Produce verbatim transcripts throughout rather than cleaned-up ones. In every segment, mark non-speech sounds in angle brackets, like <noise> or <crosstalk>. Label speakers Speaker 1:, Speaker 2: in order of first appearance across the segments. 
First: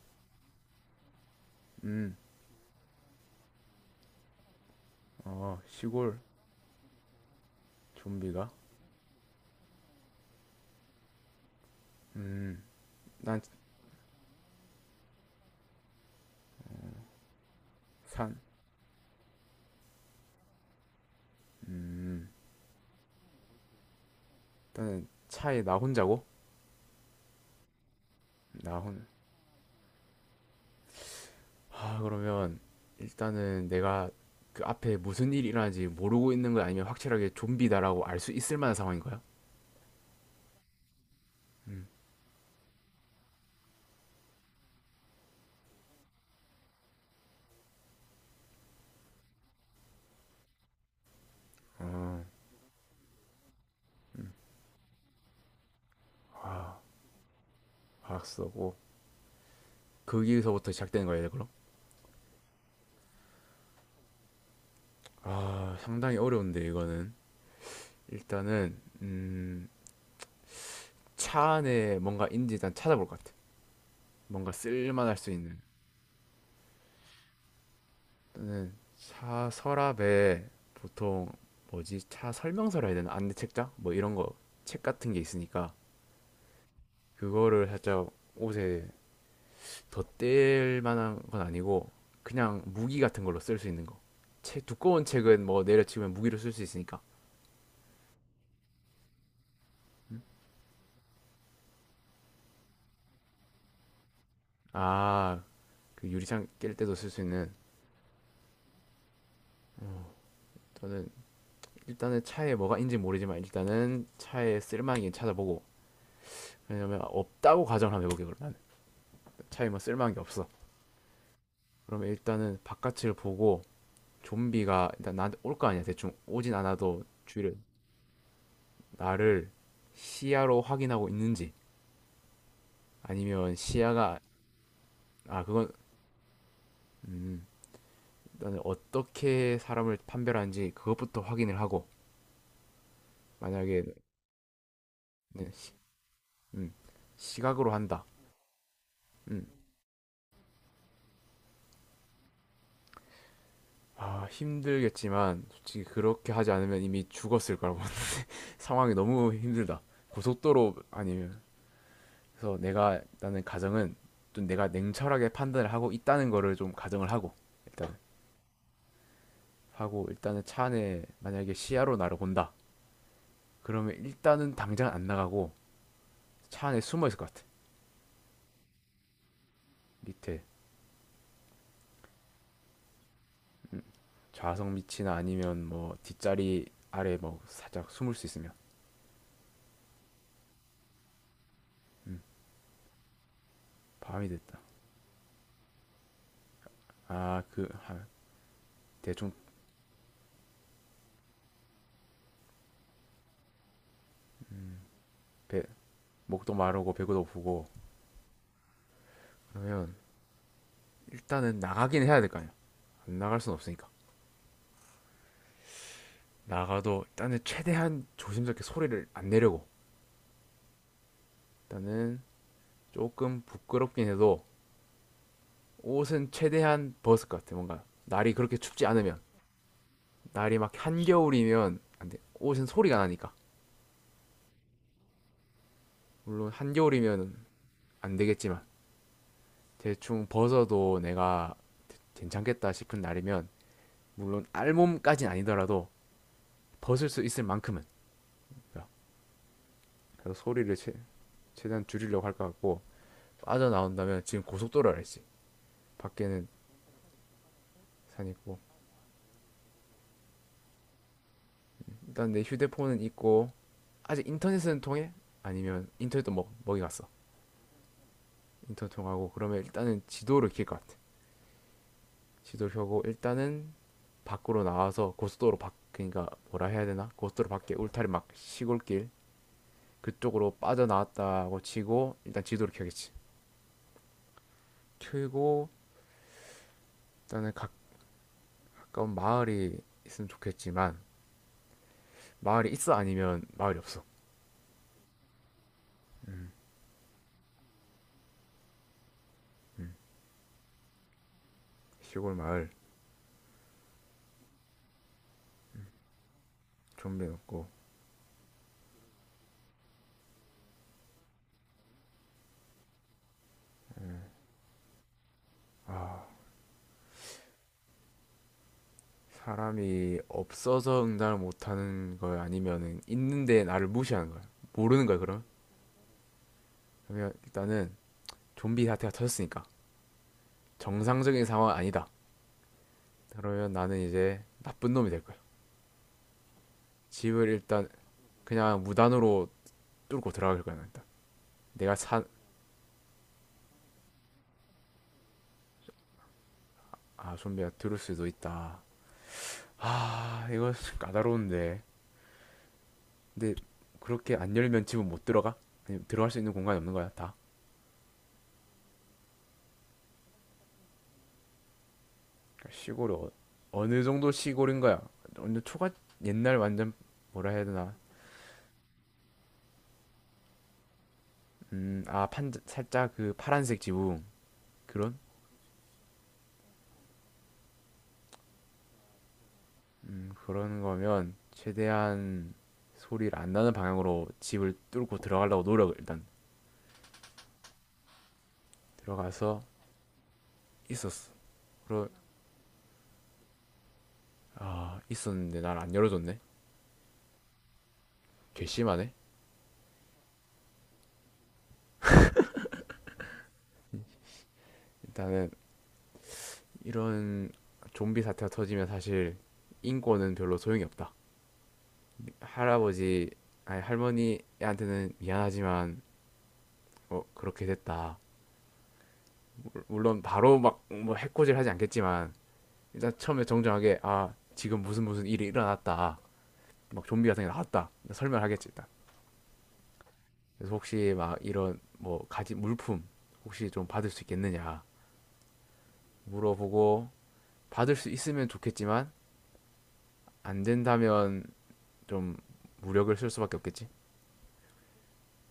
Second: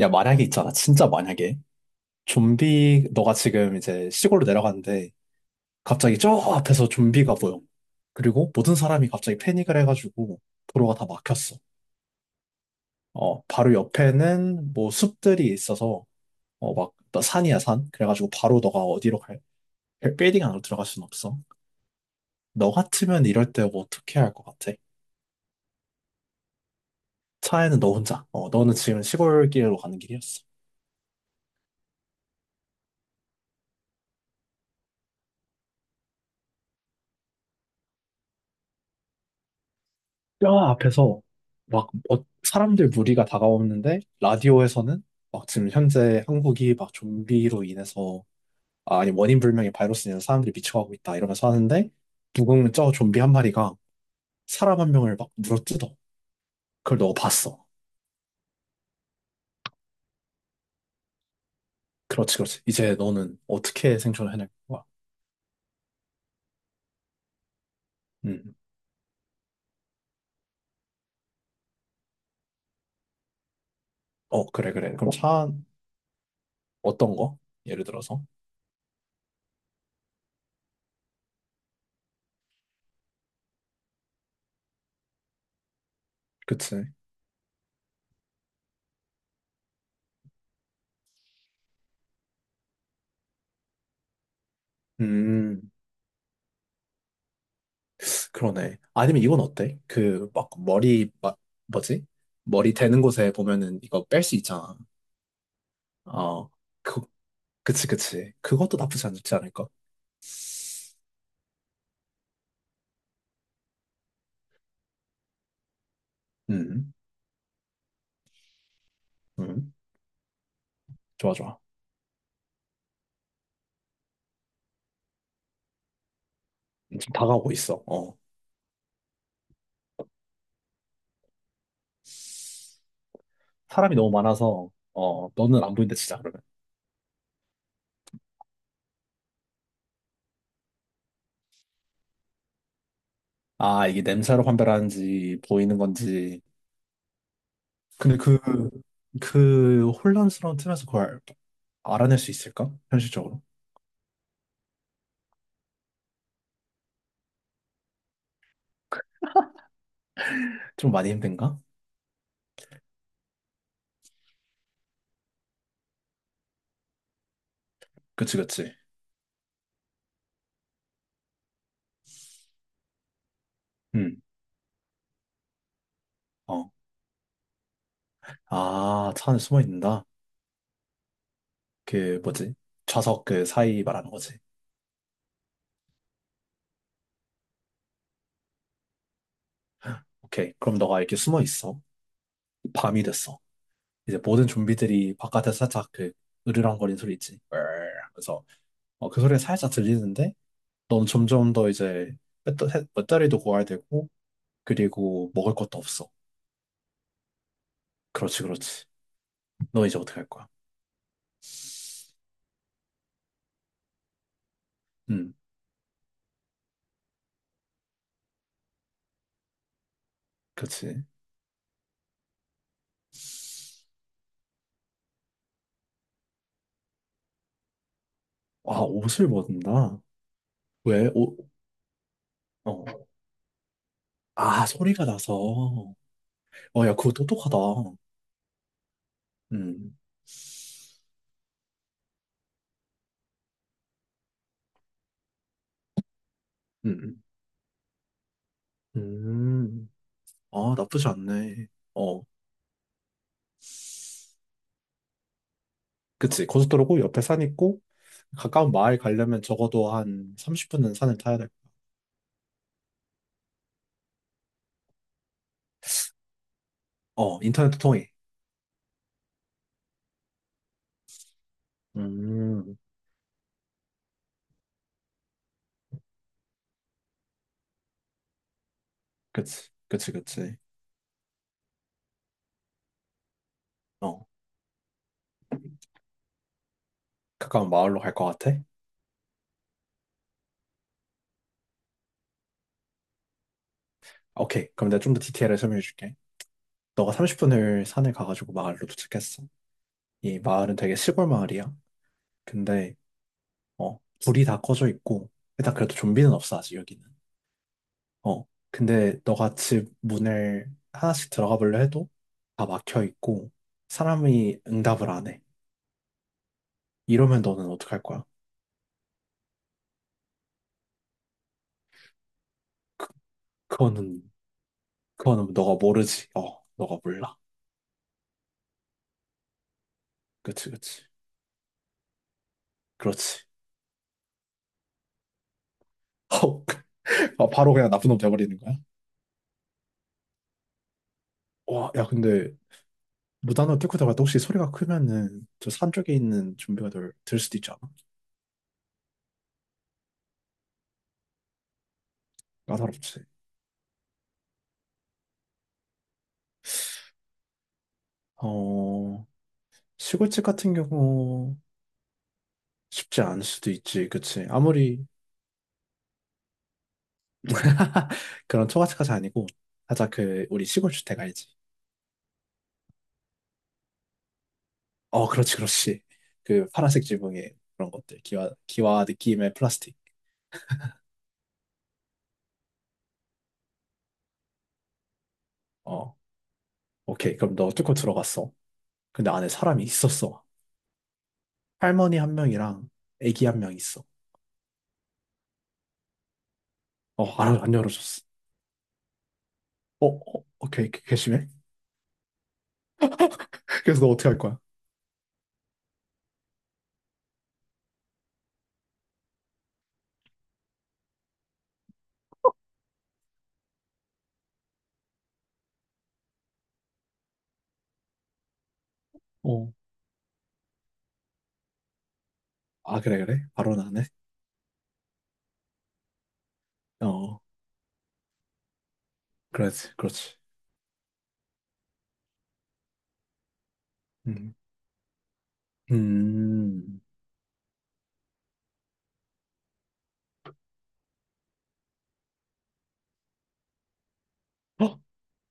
Speaker 1: 야, 만약에 있잖아. 진짜 만약에.
Speaker 2: 음.
Speaker 1: 좀비, 너가 지금 이제 시골로 내려갔는데,
Speaker 2: 어,
Speaker 1: 갑자기
Speaker 2: 시골.
Speaker 1: 저 앞에서 좀비가 보여.
Speaker 2: 좀비가?
Speaker 1: 그리고 모든 사람이 갑자기 패닉을 해가지고, 도로가 다 막혔어.
Speaker 2: 음. 난
Speaker 1: 어, 바로 옆에는 뭐 숲들이 있어서, 어, 막, 나 산이야, 산. 그래가지고
Speaker 2: 산.
Speaker 1: 바로 너가 어디로 갈, 빌딩 안으로 들어갈 순 없어.
Speaker 2: 음.
Speaker 1: 너 같으면 이럴 때 뭐 어떻게 할 것 같아?
Speaker 2: 일단은 차에 나 혼자고?
Speaker 1: 차에는 너 혼자. 어, 너는
Speaker 2: 나
Speaker 1: 지금
Speaker 2: 혼.
Speaker 1: 시골길로 가는 길이었어.
Speaker 2: 아, 그러면 일단은 내가 그 앞에 무슨 일이 일어나는지 모르고 있는 거 아니면 확실하게 좀비다라고 알 수 있을 만한 상황인 거야?
Speaker 1: 뼈 앞에서
Speaker 2: 음.
Speaker 1: 막 어- 사람들 무리가 다가오는데 라디오에서는 막 지금 현재 한국이 막 좀비로 인해서 아, 아니 원인 불명의 바이러스로 인해서 사람들이 미쳐가고 있다 이러면서 하는데
Speaker 2: 어.
Speaker 1: 누군가 저 좀비 한 마리가 사람 한 명을 막 물어뜯어.
Speaker 2: 아,
Speaker 1: 그걸 너가 봤어.
Speaker 2: 알았어. 고 거기서부터 시작되는 거야, 그럼?
Speaker 1: 그렇지, 그렇지. 이제 너는 어떻게 생존을 해낼 거야?
Speaker 2: 아, 상당히 어려운데 이거는.
Speaker 1: 음.
Speaker 2: 일단은 음, 차 안에 뭔가 있는지 일단 찾아볼 것 같아.
Speaker 1: 어,
Speaker 2: 뭔가
Speaker 1: 그래, 그래. 그럼
Speaker 2: 쓸만할 수
Speaker 1: 차
Speaker 2: 있는.
Speaker 1: 어떤 거? 예를 들어서.
Speaker 2: 저는 차 서랍에 보통 뭐지? 차 설명서라 해야 되나? 안내 책장? 뭐 이런 거, 책 같은 게 있으니까
Speaker 1: 그치.
Speaker 2: 그거를 살짝 옷에 덧댈 만한 건 아니고 그냥 무기 같은 걸로 쓸 수 있는 거. 책, 두꺼운 책은 뭐
Speaker 1: 음.
Speaker 2: 내려치면 무기로 쓸 수 있으니까.
Speaker 1: 그러네. 아니면 이건 어때? 그, 막, 머리, 막, 뭐지? 머리 되는 곳에 보면은 이거 뺄 수 있잖아.
Speaker 2: 아, 그 유리창
Speaker 1: 어,
Speaker 2: 깰 때도
Speaker 1: 그,
Speaker 2: 쓸 수 있는.
Speaker 1: 그치, 그치. 그것도 나쁘지 않지 않을까?
Speaker 2: 저는 일단은 차에 뭐가 있는지 모르지만 일단은 차에 쓸만한 게 찾아보고.
Speaker 1: 음,
Speaker 2: 왜냐면 없다고 가정을 한번 해볼게요, 그러면. 차에
Speaker 1: 음.
Speaker 2: 뭐 쓸만한 게 없어.
Speaker 1: 좋아, 좋아.
Speaker 2: 그러면 일단은 바깥을 보고 좀비가 일단 나한테 올 거 아니야. 대충 오진 않아도
Speaker 1: 지금 다가오고
Speaker 2: 주위를.
Speaker 1: 있어. 어.
Speaker 2: 나를 시야로 확인하고 있는지 아니면
Speaker 1: 사람이 너무
Speaker 2: 시야가.
Speaker 1: 많아서, 어,
Speaker 2: 아,
Speaker 1: 너는
Speaker 2: 그건.
Speaker 1: 안 보인다, 진짜, 그러면.
Speaker 2: 음, 일단 어떻게 사람을 판별하는지 그것부터 확인을 하고
Speaker 1: 아,
Speaker 2: 만약에.
Speaker 1: 이게 냄새로 판별하는지,
Speaker 2: 네, 시,
Speaker 1: 보이는 건지.
Speaker 2: 음, 시각으로 한다.
Speaker 1: 근데 그,
Speaker 2: 음.
Speaker 1: 그 혼란스러운 틈에서 그걸 알아낼 수 있을까? 현실적으로?
Speaker 2: 아, 힘들겠지만 솔직히 그렇게 하지 않으면 이미 죽었을 거라고 <laughs> 상황이 너무 힘들다. 고속도로
Speaker 1: 좀 많이
Speaker 2: 아니면.
Speaker 1: 힘든가?
Speaker 2: 그래서 내가 나는 가정은, 좀 내가 냉철하게 판단을 하고 있다는 거를 좀 가정을 하고 일단.
Speaker 1: 그치, 그치.
Speaker 2: 하고 일단은 차 안에 만약에 시야로 나를 본다. 그러면
Speaker 1: 음.
Speaker 2: 일단은 당장 안 나가고 차
Speaker 1: 어.
Speaker 2: 안에 숨어 있을 것 같아.
Speaker 1: 아, 차 안에 숨어 있는다?
Speaker 2: 밑에.
Speaker 1: 그, 뭐지? 좌석 그 사이 말하는 거지.
Speaker 2: 좌석 밑이나 아니면 뭐 뒷자리 아래 뭐 살짝 숨을 수 있으면.
Speaker 1: 오케이. 그럼 너가 이렇게 숨어 있어. 밤이 됐어. 이제
Speaker 2: 밤이
Speaker 1: 모든
Speaker 2: 됐다.
Speaker 1: 좀비들이 바깥에서 살짝 그, 으르렁거리는 소리 있지.
Speaker 2: 아, 그, 아,
Speaker 1: 그래서, 어, 그
Speaker 2: 대충
Speaker 1: 소리가 살짝 들리는데, 넌 점점 더 이제, 배터- 해- 배터리도 구해야 되고, 그리고 먹을
Speaker 2: 배,
Speaker 1: 것도 없어.
Speaker 2: 목도 마르고 배고도 부고.
Speaker 1: 그렇지, 그렇지. 너
Speaker 2: 그러면
Speaker 1: 이제 어떻게 할 거야?
Speaker 2: 일단은 나가긴 해야 될 거 아니야. 안 나갈 순 없으니까.
Speaker 1: 음,
Speaker 2: 나가도 일단은 최대한 조심스럽게 소리를 안 내려고.
Speaker 1: 그렇지.
Speaker 2: 일단은 조금 부끄럽긴 해도 옷은 최대한 벗을 것 같아. 뭔가 날이 그렇게
Speaker 1: 아,
Speaker 2: 춥지 않으면.
Speaker 1: 옷을 벗는다?
Speaker 2: 날이 막
Speaker 1: 왜? 옷,
Speaker 2: 한겨울이면 안 돼. 옷은 소리가
Speaker 1: 어.
Speaker 2: 나니까.
Speaker 1: 아, 소리가 나서. 어,
Speaker 2: 물론
Speaker 1: 야, 그거
Speaker 2: 한겨울이면
Speaker 1: 똑똑하다.
Speaker 2: 안 되겠지만
Speaker 1: 음.
Speaker 2: 대충 벗어도 내가 괜찮겠다 싶은 날이면, 물론 알몸까진 아니더라도
Speaker 1: 음.
Speaker 2: 벗을
Speaker 1: 음.
Speaker 2: 수 있을 만큼은.
Speaker 1: 음,
Speaker 2: 그래서 소리를
Speaker 1: 아,
Speaker 2: 최,
Speaker 1: 나쁘지 않네.
Speaker 2: 최대한
Speaker 1: 어,
Speaker 2: 줄이려고 할 것 같고. 빠져나온다면, 지금 고속도로라 했지. 밖에는.
Speaker 1: 그치. 고속도로고 옆에 산 있고,
Speaker 2: 산 있고.
Speaker 1: 가까운 마을 가려면 적어도 한 삼십 분은 산을 타야 될 거야.
Speaker 2: 일단 내 휴대폰은 있고. 아직 인터넷은 통해? 아니면 인터넷도 먹, 먹이 갔어?
Speaker 1: 어, 인터넷도 통해.
Speaker 2: 인턴 통하고, 그러면 일단은 지도를 켤 것 같아. 지도를
Speaker 1: 음,
Speaker 2: 켜고 일단은 밖으로 나와서 고속도로 밖, 그러니까 뭐라 해야 되나? 고속도로 밖에 울타리 막 시골길,
Speaker 1: 그치. 그치, 그치.
Speaker 2: 그쪽으로 빠져나왔다고 치고 일단 지도를 켜겠지.
Speaker 1: 어,
Speaker 2: 켜고 일단은 가,
Speaker 1: 가까운 마을로 갈 것 같아?
Speaker 2: 가까운 마을이 있으면 좋겠지만, 마을이 있어 아니면 마을이 없어.
Speaker 1: 오케이. 그럼 내가 좀 더 디테일을 설명해 줄게. 너가 삼십 분을 산에 가가지고 마을로 도착했어. 이 마을은 되게 시골 마을이야.
Speaker 2: 시골 마을.
Speaker 1: 근데, 어, 불이 다 꺼져 있고, 일단 그래도 좀비는 없어, 아직 여기는.
Speaker 2: 좀비 없고.
Speaker 1: 어, 근데 너가 집 문을 하나씩 들어가 보려 해도 다 막혀 있고 사람이 응답을 안 해. 이러면 너는 어떡할 거야?
Speaker 2: 사람이 없어서 응답을 못하는 거야, 아니면은 있는데 나를
Speaker 1: 그거는
Speaker 2: 무시하는 거야, 모르는 거야 그럼?
Speaker 1: 그거는 너가 모르지. 어, 너가
Speaker 2: 그러면
Speaker 1: 몰라.
Speaker 2: 일단은 좀비 사태가 터졌으니까
Speaker 1: 그치, 그치.
Speaker 2: 정상적인 상황 아니다.
Speaker 1: 그렇지.
Speaker 2: 그러면 나는 이제 나쁜 놈이 될 거야.
Speaker 1: 어, <laughs>
Speaker 2: 집을
Speaker 1: 어, 바로
Speaker 2: 일단
Speaker 1: 그냥 나쁜 놈 돼버리는 거야?
Speaker 2: 그냥 무단으로 뚫고 들어갈 거야. 일단
Speaker 1: 와,
Speaker 2: 내가
Speaker 1: 야,
Speaker 2: 산.
Speaker 1: 근데 무단으로 뚫고 들어갈 때 혹시 소리가 크면은 저 산 쪽에 있는 좀비가 들,
Speaker 2: 아,
Speaker 1: 들 수도
Speaker 2: 좀비가
Speaker 1: 있지 않아?
Speaker 2: 들을 수도 있다. 아, 이거 까다로운데.
Speaker 1: 까다롭지.
Speaker 2: 근데 그렇게 안 열면 집은 못 들어가? 아니, 들어갈 수 있는 공간이 없는 거야, 다?
Speaker 1: 어, 시골집 같은 경우
Speaker 2: 그러니까 시골이
Speaker 1: 쉽지
Speaker 2: 어,
Speaker 1: 않을 수도
Speaker 2: 어느
Speaker 1: 있지,
Speaker 2: 정도
Speaker 1: 그치?
Speaker 2: 시골인 거야?
Speaker 1: 아무리
Speaker 2: 완전 초가. 옛날 완전 뭐라 해야 되나?
Speaker 1: <laughs> 그런 초가집까지 아니고 살짝 그 우리 시골 주택 알지?
Speaker 2: 음, 아, 판 살짝 그 파란색 지붕. 그런
Speaker 1: 어, 그렇지, 그렇지. 그 파란색 지붕에 그런 것들 기와 기와 느낌의 플라스틱.
Speaker 2: 음, 그런 거면 최대한 소리를 안 나는 방향으로 집을 뚫고 들어가려고 노력을
Speaker 1: 어,
Speaker 2: 일단.
Speaker 1: 오케이. 그럼 너 뚫고 들어갔어. 근데 안에
Speaker 2: 들어가서.
Speaker 1: 사람이 있었어.
Speaker 2: 있었어. 그러
Speaker 1: 할머니 한 명이랑 애기 한 명 있어.
Speaker 2: 아, 있었는데 날 안 열어줬네.
Speaker 1: 어, 안 안 열어줬어.
Speaker 2: 괘씸하네.
Speaker 1: 어, 어, 오케이. 게- 게해. <laughs> 그래서 너 어떻게 할 거야?
Speaker 2: 일단은 이런 좀비 사태가 터지면 사실 인권은 별로 소용이 없다. 할아버지, 아니, 할머니한테는 미안하지만 어, 그렇게 됐다.
Speaker 1: 어,
Speaker 2: 물- 론 바로 막 뭐 해코지를 하지 않겠지만,
Speaker 1: 아,
Speaker 2: 일단
Speaker 1: 그래, 그래.
Speaker 2: 처음에
Speaker 1: 바로는 안
Speaker 2: 정정하게.
Speaker 1: 해?
Speaker 2: 아, 지금 무슨 무슨 일이 일어났다, 막 좀비
Speaker 1: 어,
Speaker 2: 같은 게 나왔다, 설명하겠지 일단.
Speaker 1: 그렇지, 그렇지.
Speaker 2: 그래서 혹시 막 이런 뭐 가지 물품 혹시 좀 받을 수
Speaker 1: 음.
Speaker 2: 있겠느냐
Speaker 1: 음.
Speaker 2: 물어보고, 받을 수 있으면 좋겠지만 안 된다면 좀 무력을 쓸 수밖에 없겠지.
Speaker 1: 어?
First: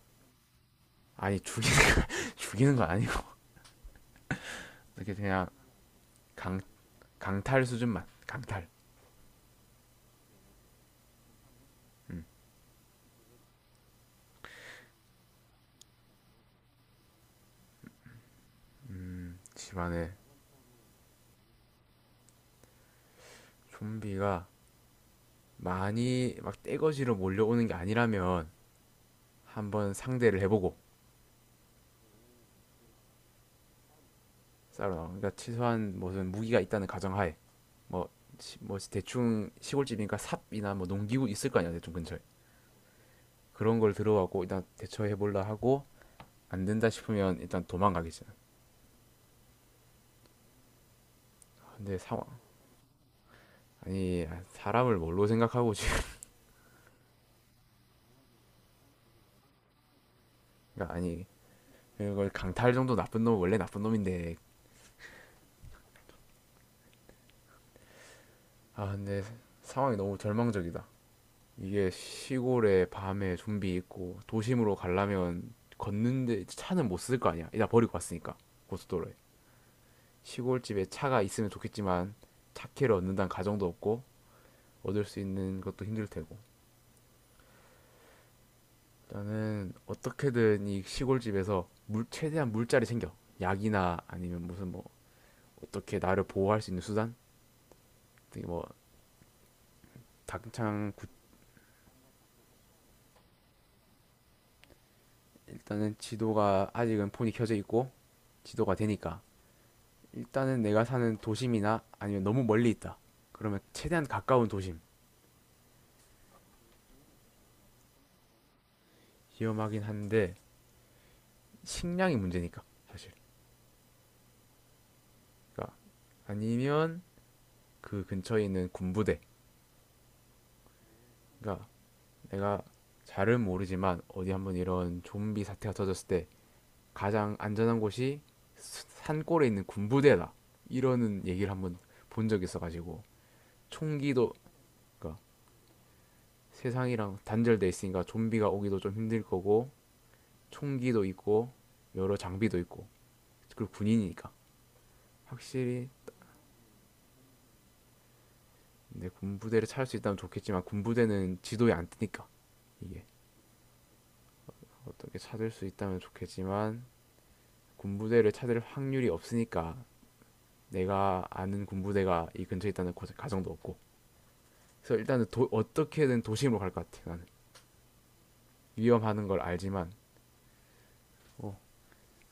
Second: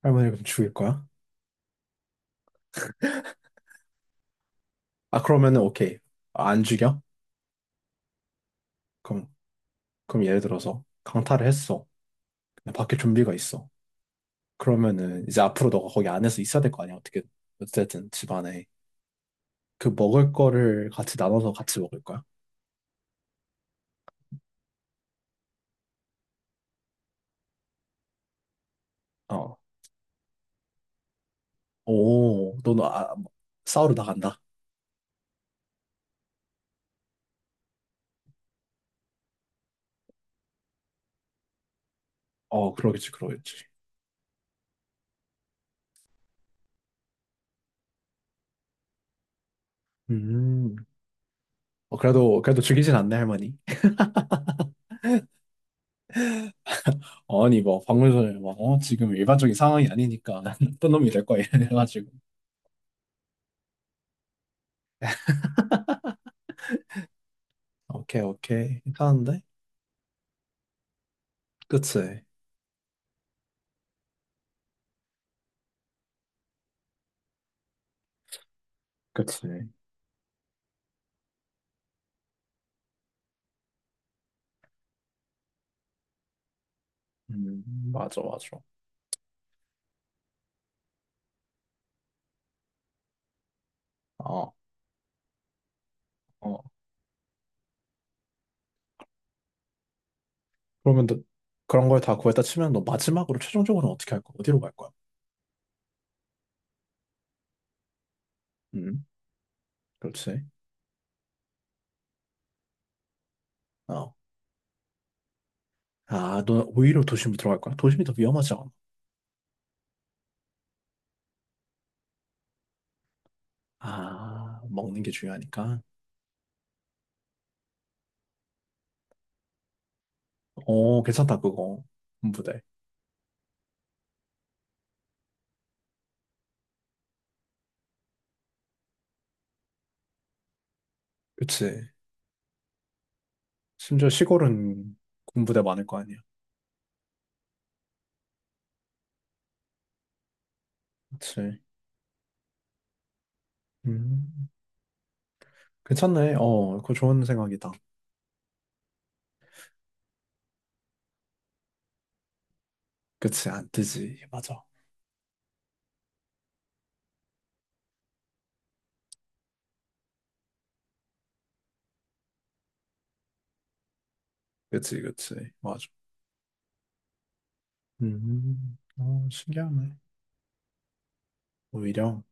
Speaker 1: 할머니 그럼 죽일 거야?
Speaker 2: 아니, 죽이는 거, <laughs> 죽이는 건 아니고 이렇게
Speaker 1: 아,
Speaker 2: 그냥
Speaker 1: 그러면은 오케이. 아,
Speaker 2: 강
Speaker 1: 안 죽여?
Speaker 2: 강탈 수준만 강탈.
Speaker 1: 그럼 그럼 예를 들어서 강타를 했어. 근데 밖에 좀비가 있어. 그러면은 이제 앞으로 너가 거기 안에서 있어야 될 거 아니야, 어떻게. 어쨌든 집 안에.
Speaker 2: 음.
Speaker 1: 그
Speaker 2: 집안에
Speaker 1: 먹을 거를 같이 나눠서 같이 먹을 거야?
Speaker 2: 좀비가 많이 막 떼거지로 몰려오는 게 아니라면
Speaker 1: 어.
Speaker 2: 한번 상대를 해보고.
Speaker 1: 오, 너는 아, 싸우러 나간다.
Speaker 2: 쌀로 나온. 그러니까 최소한 무슨 무기가 있다는 가정하에, 뭐, 시, 뭐 대충 시골집이니까 삽이나 뭐 농기구 있을 거 아니야 대충 근처에.
Speaker 1: 어, 그러겠지, 그러겠지.
Speaker 2: 그런 걸 들어가고 일단 대처해 볼라 하고, 안 된다 싶으면 일단 도망가겠지.
Speaker 1: 음. 어,
Speaker 2: 근데 상황.
Speaker 1: 그래도, 그래도 죽이진 않네, 할머니.
Speaker 2: 아니, 사람을 뭘로 생각하고 지금.
Speaker 1: 아니, 뭐, 방금 전에 막, 어, 지금 일반적인 상황이 아니니까, <laughs> 나쁜
Speaker 2: 그러니까,
Speaker 1: 놈이 될
Speaker 2: 아니,
Speaker 1: 거야, 이래가지고.
Speaker 2: 이걸 강탈 정도, 나쁜 놈은 원래 나쁜 놈인데.
Speaker 1: 오케이, 오케이.
Speaker 2: 아, 근데
Speaker 1: 괜찮은데?
Speaker 2: 상황이 너무 절망적이다. 이게
Speaker 1: 그치.
Speaker 2: 시골에 밤에 좀비 있고 도심으로 가려면 걷는데 차는 못 쓸 거 아니야, 일단 버리고 왔으니까. 고속도로에.
Speaker 1: 그치.
Speaker 2: 시골집에 차가 있으면 좋겠지만 차키를 얻는다는 가정도 없고 얻을 수 있는 것도 힘들 테고.
Speaker 1: 음, 맞아, 맞아.
Speaker 2: 나는 어떻게든 이 시골집에서 물 최대한 물자리 챙겨 약이나 아니면
Speaker 1: 어,
Speaker 2: 무슨 뭐 어떻게 나를 보호할
Speaker 1: 어.
Speaker 2: 수 있는 수단, 뭐 당장 구-
Speaker 1: 그러면 너 그런 걸 다 구했다 치면 너 마지막으로 최종적으로 어떻게 할 거야? 어디로 갈 거야?
Speaker 2: 일단은 지도가 아직은 폰이 켜져 있고 지도가
Speaker 1: 음.
Speaker 2: 되니까
Speaker 1: 그렇지.
Speaker 2: 일단은 내가 사는 도심이나, 아니면 너무 멀리 있다 그러면 최대한
Speaker 1: 어.
Speaker 2: 가까운 도심.
Speaker 1: 아, 너 오히려 도심으로 들어갈 거야? 도심이 더 위험하지 않아?
Speaker 2: 위험하긴 한데 식량이 문제니까 사실.
Speaker 1: 아, 먹는 게
Speaker 2: 그러니까.
Speaker 1: 중요하니까.
Speaker 2: 아니면 그 근처에 있는 군부대.
Speaker 1: 어, 괜찮다,
Speaker 2: 그러니까
Speaker 1: 그거. 군부대.
Speaker 2: 내가 잘은 모르지만, 어디 한번 이런 좀비 사태가 터졌을 때 가장 안전한 곳이 산골에 있는 군부대다, 이러는 얘기를 한번
Speaker 1: 그치.
Speaker 2: 본 적이 있어가지고.
Speaker 1: 심지어
Speaker 2: 총기도.
Speaker 1: 시골은
Speaker 2: 그러니까
Speaker 1: 군부대 많을 거 아니야.
Speaker 2: 세상이랑 단절돼 있으니까 좀비가 오기도 좀 힘들 거고, 총기도 있고,
Speaker 1: 그치.
Speaker 2: 여러 장비도 있고, 그리고
Speaker 1: 음,
Speaker 2: 군인이니까 확실히.
Speaker 1: 괜찮네. 어, 그거 좋은 생각이다.
Speaker 2: 내 군부대를 찾을 수 있다면 좋겠지만 군부대는 지도에 안 뜨니까 이게.
Speaker 1: 그치, 안 뜨지. 맞아.
Speaker 2: 어떻게 찾을 수 있다면 좋겠지만 군부대를 찾을 확률이 없으니까, 내가 아는 군부대가 이 근처에 있다는 고- 가정도 없고. 그래서
Speaker 1: 그치,
Speaker 2: 일단은
Speaker 1: 그치.
Speaker 2: 도-
Speaker 1: 맞아.
Speaker 2: 어떻게든 도심으로 갈 것 같아 나는.
Speaker 1: 음,
Speaker 2: 위험하는
Speaker 1: 어,
Speaker 2: 걸 알지만,
Speaker 1: 신기하네.
Speaker 2: 어.
Speaker 1: 오히려.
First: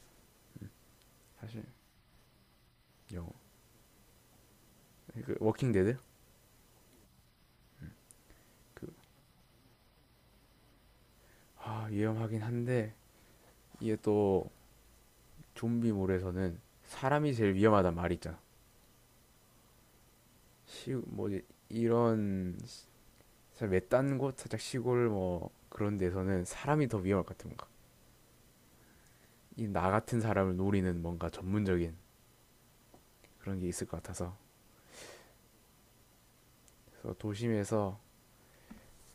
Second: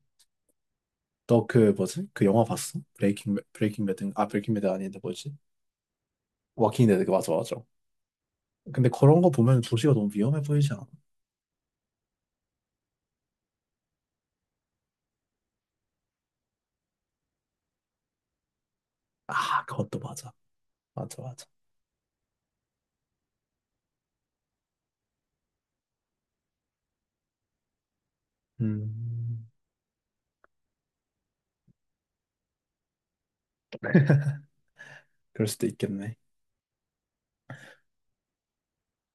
Speaker 1: 너
Speaker 2: 사실
Speaker 1: 그 뭐지? 그 영화 봤어?
Speaker 2: 영어,
Speaker 1: 브레이킹 배- 브레이킹 배드, 아, 브레이킹 배드 아닌데, 뭐지?
Speaker 2: 그 워킹 데드,
Speaker 1: 워킹 데드, 그, 맞아, 맞아.
Speaker 2: 그.
Speaker 1: 근데 그런 거 보면 도시가 너무 위험해 보이지 않아?
Speaker 2: 아, 위험하긴 한데 이게 또 좀비몰에서는 사람이 제일 위험하단 말이 있잖아.
Speaker 1: 아, 그것도 맞아, 맞아,
Speaker 2: 시뭐
Speaker 1: 맞아.
Speaker 2: 이런 살 외딴 곳, 살짝 시골 뭐 그런 데서는 사람이 더 위험할 것 같아 뭔가.
Speaker 1: 음.
Speaker 2: 이 나 같은 사람을 노리는 뭔가 전문적인 그런 게 있을 것 같아서.
Speaker 1: <laughs> 그럴 수도 있겠네.
Speaker 2: 그래서 도심에서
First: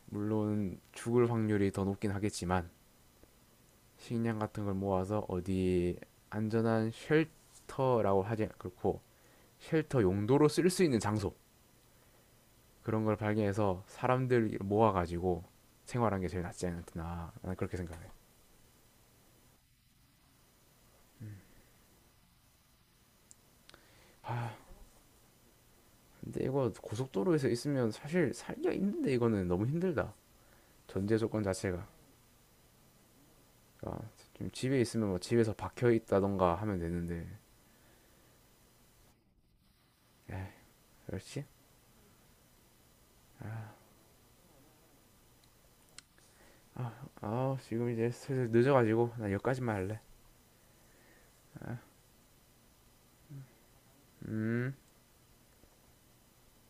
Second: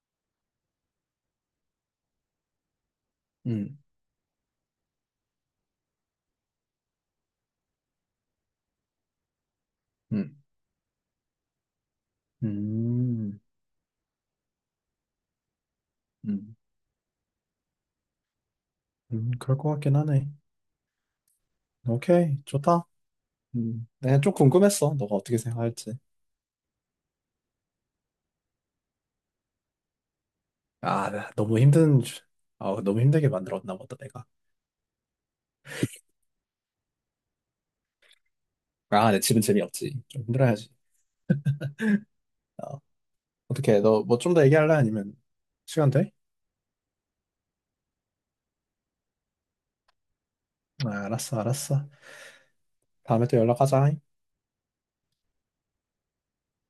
Speaker 2: 물론 죽을 확률이 더 높긴 하겠지만,
Speaker 1: 음.
Speaker 2: 식량 같은 걸 모아서 어디 안전한, 쉘터라고 하지 않고 쉘터
Speaker 1: 음.
Speaker 2: 용도로 쓸 수 있는 장소, 그런 걸
Speaker 1: 음.
Speaker 2: 발견해서 사람들 모아가지고 생활한 게 제일 낫지
Speaker 1: 음.
Speaker 2: 않나, 나는 그렇게 생각해.
Speaker 1: 음. 그럴 것 같긴 하네. 오케이, 좋다. 음 내가 좀
Speaker 2: 아,
Speaker 1: 궁금했어. 너가 어떻게 생각할지.
Speaker 2: 근데 이거 고속도로에서 있으면 사실 살기가 힘든데, 이거는 너무 힘들다.
Speaker 1: 아,
Speaker 2: 전제
Speaker 1: 나
Speaker 2: 조건
Speaker 1: 너무
Speaker 2: 자체가.
Speaker 1: 힘든 주- 아, 너무 힘들게 만들었나 보다,
Speaker 2: 그러니까
Speaker 1: 내가.
Speaker 2: 좀 집에 있으면 뭐 집에서 박혀 있다던가 하면 되는데.
Speaker 1: 아, 내 집은 재미없지. 좀
Speaker 2: 에이,
Speaker 1: 힘들어야지.
Speaker 2: 그렇지?
Speaker 1: 어. 어떻게, 너 뭐 좀 더 얘기할래, 아니면 시간 돼?
Speaker 2: 아, 아, 지금 이제 슬슬 늦어가지고 나 여기까지만 할래.
Speaker 1: 아, 알았어, 알았어. 다음에 또 연락하자.
Speaker 2: 음.